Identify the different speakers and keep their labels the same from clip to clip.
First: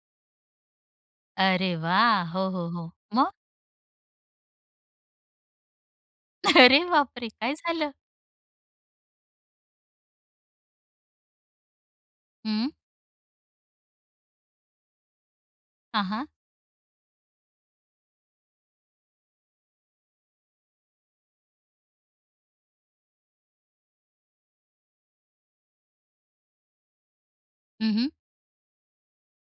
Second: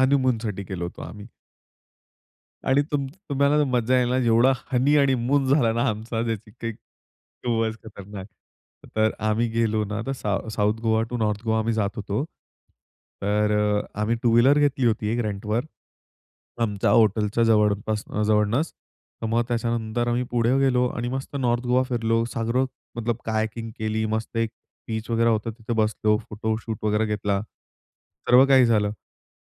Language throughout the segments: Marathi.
Speaker 1: हनीमूनसाठी गेलो होतो आम्ही.
Speaker 2: अरे वाह! हो, हो,
Speaker 1: आणि
Speaker 2: हो.
Speaker 1: तुम
Speaker 2: मग?
Speaker 1: तुम्हाला ना मजा येईला ना जेवढा हनी आणि मून झाला ना आमचा, त्याची काही
Speaker 2: अरे बापरे! काय
Speaker 1: खूपच
Speaker 2: झालं?
Speaker 1: खतरनाक. तर आम्ही गेलो ना तर साउ South Goa to North Goa आम्ही जात होतो.
Speaker 2: हं.
Speaker 1: तर अ, आम्ही टू व्हीलर घेतली होती एक रेंटवर.
Speaker 2: हां, हां.
Speaker 1: आमच्या हॉटेलच्या जवळपास अ, जवळूनच. तर मग त्याच्यानंतर आम्ही पुढे गेलो आणि मस्त नॉर्थ गोवा फिरलो. सागरो मतलब हायकिंग केली. मस्त एक बीच वगैरे होतं तिथे बसलो. फोटोशूट वगैरे घेतला.
Speaker 2: हं, हं.
Speaker 1: सर्व काही झालं.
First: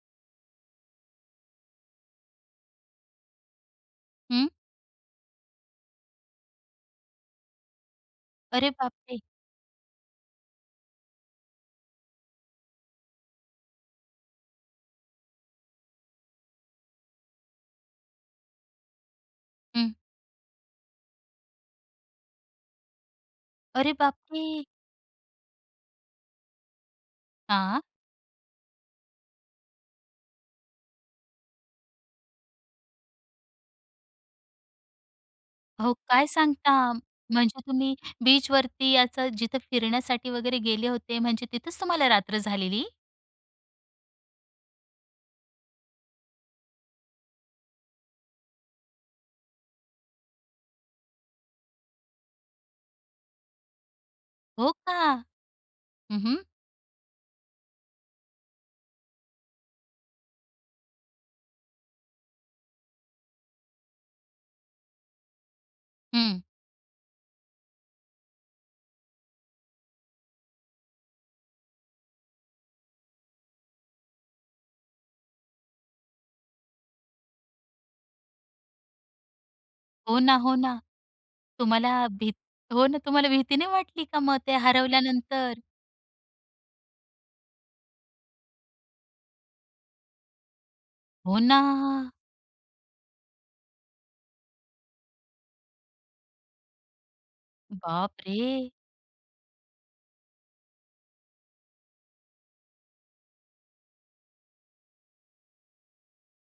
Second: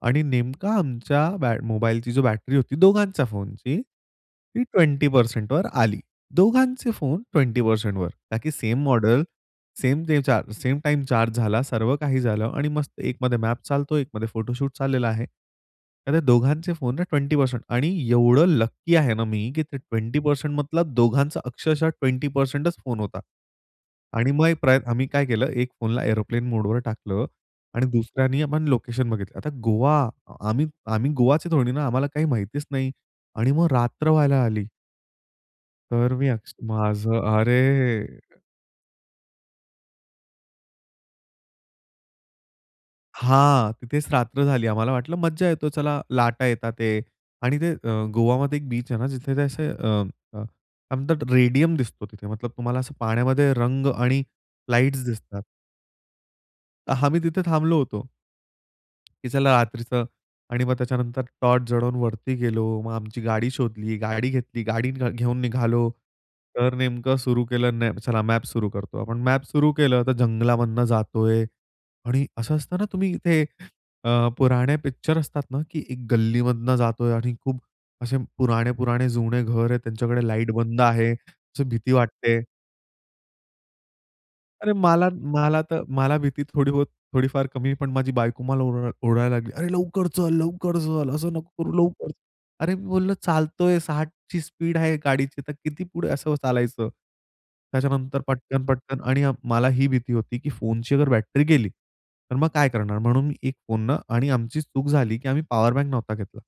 Speaker 1: आणि नेमका आमच्या बॅट मोबाईलची जो बॅटरी होती दोघांच्या फोनची
Speaker 2: हं.
Speaker 1: ती 20%वर आली. दोघांचे फोन 20%वर का की
Speaker 2: अरे
Speaker 1: सेम
Speaker 2: बापरे!
Speaker 1: मॉडेल, सेम ते चा सेम टाईम चार्ज झाला. सर्व काही झालं आणि मस्त एकमध्ये मॅप चालतो. एकमध्ये फोटोशूट चाललेला आहे. तर ते दोघांचे फोन ना 20% आणि एवढं लकी आहे ना मी, की ते
Speaker 2: हं.
Speaker 1: ट्वेंटी पर्सेंट मतलब दोघांचा अक्षरशः 20%च फोन होता
Speaker 2: अरे
Speaker 1: आणि मग एक
Speaker 2: बापरे!
Speaker 1: प्रयत्न, आम्ही काय केलं, एक फोनला एअरोप्लेन मोडवर टाकलं
Speaker 2: हां.
Speaker 1: आणि दुसऱ्याने आपण लोकेशन बघितलं. आता गोवा आम्ही आम्ही गोवाचे थोडे ना. आम्हाला काही माहितीच नाही आणि मग रात्र व्हायला आली.
Speaker 2: अहो
Speaker 1: तर
Speaker 2: काय
Speaker 1: मी अक्ष
Speaker 2: सांगता?
Speaker 1: माझं,
Speaker 2: म्हणजे
Speaker 1: अरे,
Speaker 2: तुम्ही बीचवरती याचं जिथं फिरण्यासाठी वगैरे गेले होते म्हणजे तिथेच तुम्हाला रात्र झालेली?
Speaker 1: हां, तिथेच रात्र झाली. आम्हाला वाटलं मज्जा येतो. चला लाटा येत आहे आणि ते अ, गोवामध्ये एक बीच आहे ना जिथे ते असे अ, अ, काय म्हणतात रेडियम दिसतो तिथे. मतलब तुम्हाला असं पाण्यामध्ये रंग आणि
Speaker 2: हो का?
Speaker 1: लाईट्स दिसतात.
Speaker 2: हं, हं.
Speaker 1: अ, आम्ही तिथे थांबलो होतो. की चला रात्रीचं आणि मग त्याच्यानंतर टॉर्च जळवून वरती गेलो. मग आमची गाडी शोधली, गाडी घेतली. गाडी घ घेऊन निघालो.
Speaker 2: हं.
Speaker 1: तर नेमकं सुरू केलं न चला मॅप सुरू करतो. आपण मॅप सुरू केलं तर जंगलामधून जातो आहे आणि असं असतं ना, तुम्ही इथे अ, पुराणे पिक्चर असतात ना, की एक गल्लीमधनं जातो आहे आणि खूप असे पुराणे, पुराणे जुने घर आहेत.
Speaker 2: हो
Speaker 1: त्यांच्याकडे
Speaker 2: ना,
Speaker 1: लाईट
Speaker 2: हो ना.
Speaker 1: बंदं आहे. अशी भीती
Speaker 2: तुम्हाला
Speaker 1: वाटत
Speaker 2: भीत
Speaker 1: आहे.
Speaker 2: हो ना, तुम्हाला भीती नाही वाटली का मग ते
Speaker 1: अरे, मला, मला
Speaker 2: हरवल्यानंतर?
Speaker 1: त मला भीती थोडी बहुत, थोडीफार कमी पण माझी बायको मला ओर ओरडायला लागली. "अरे लवकर चल, लवकर चल, असं
Speaker 2: हो
Speaker 1: नको करू लवकर."
Speaker 2: ना.
Speaker 1: अरे मी बोललं, "चालत आहे 60ची स्पीड आहे गाडीची, तर किती पुढे असं चालायचं?" त्याच्यानंतर पटकन,
Speaker 2: बापरे!
Speaker 1: पटकन आणि अ, मला ही भीती होती, की फोनची अगर बॅटरी गेली, तर मग काय करणार? म्हणून मी एक फोन न आणि आमची चूक झाली की आम्ही पॉवरबँक नव्हता घेतला.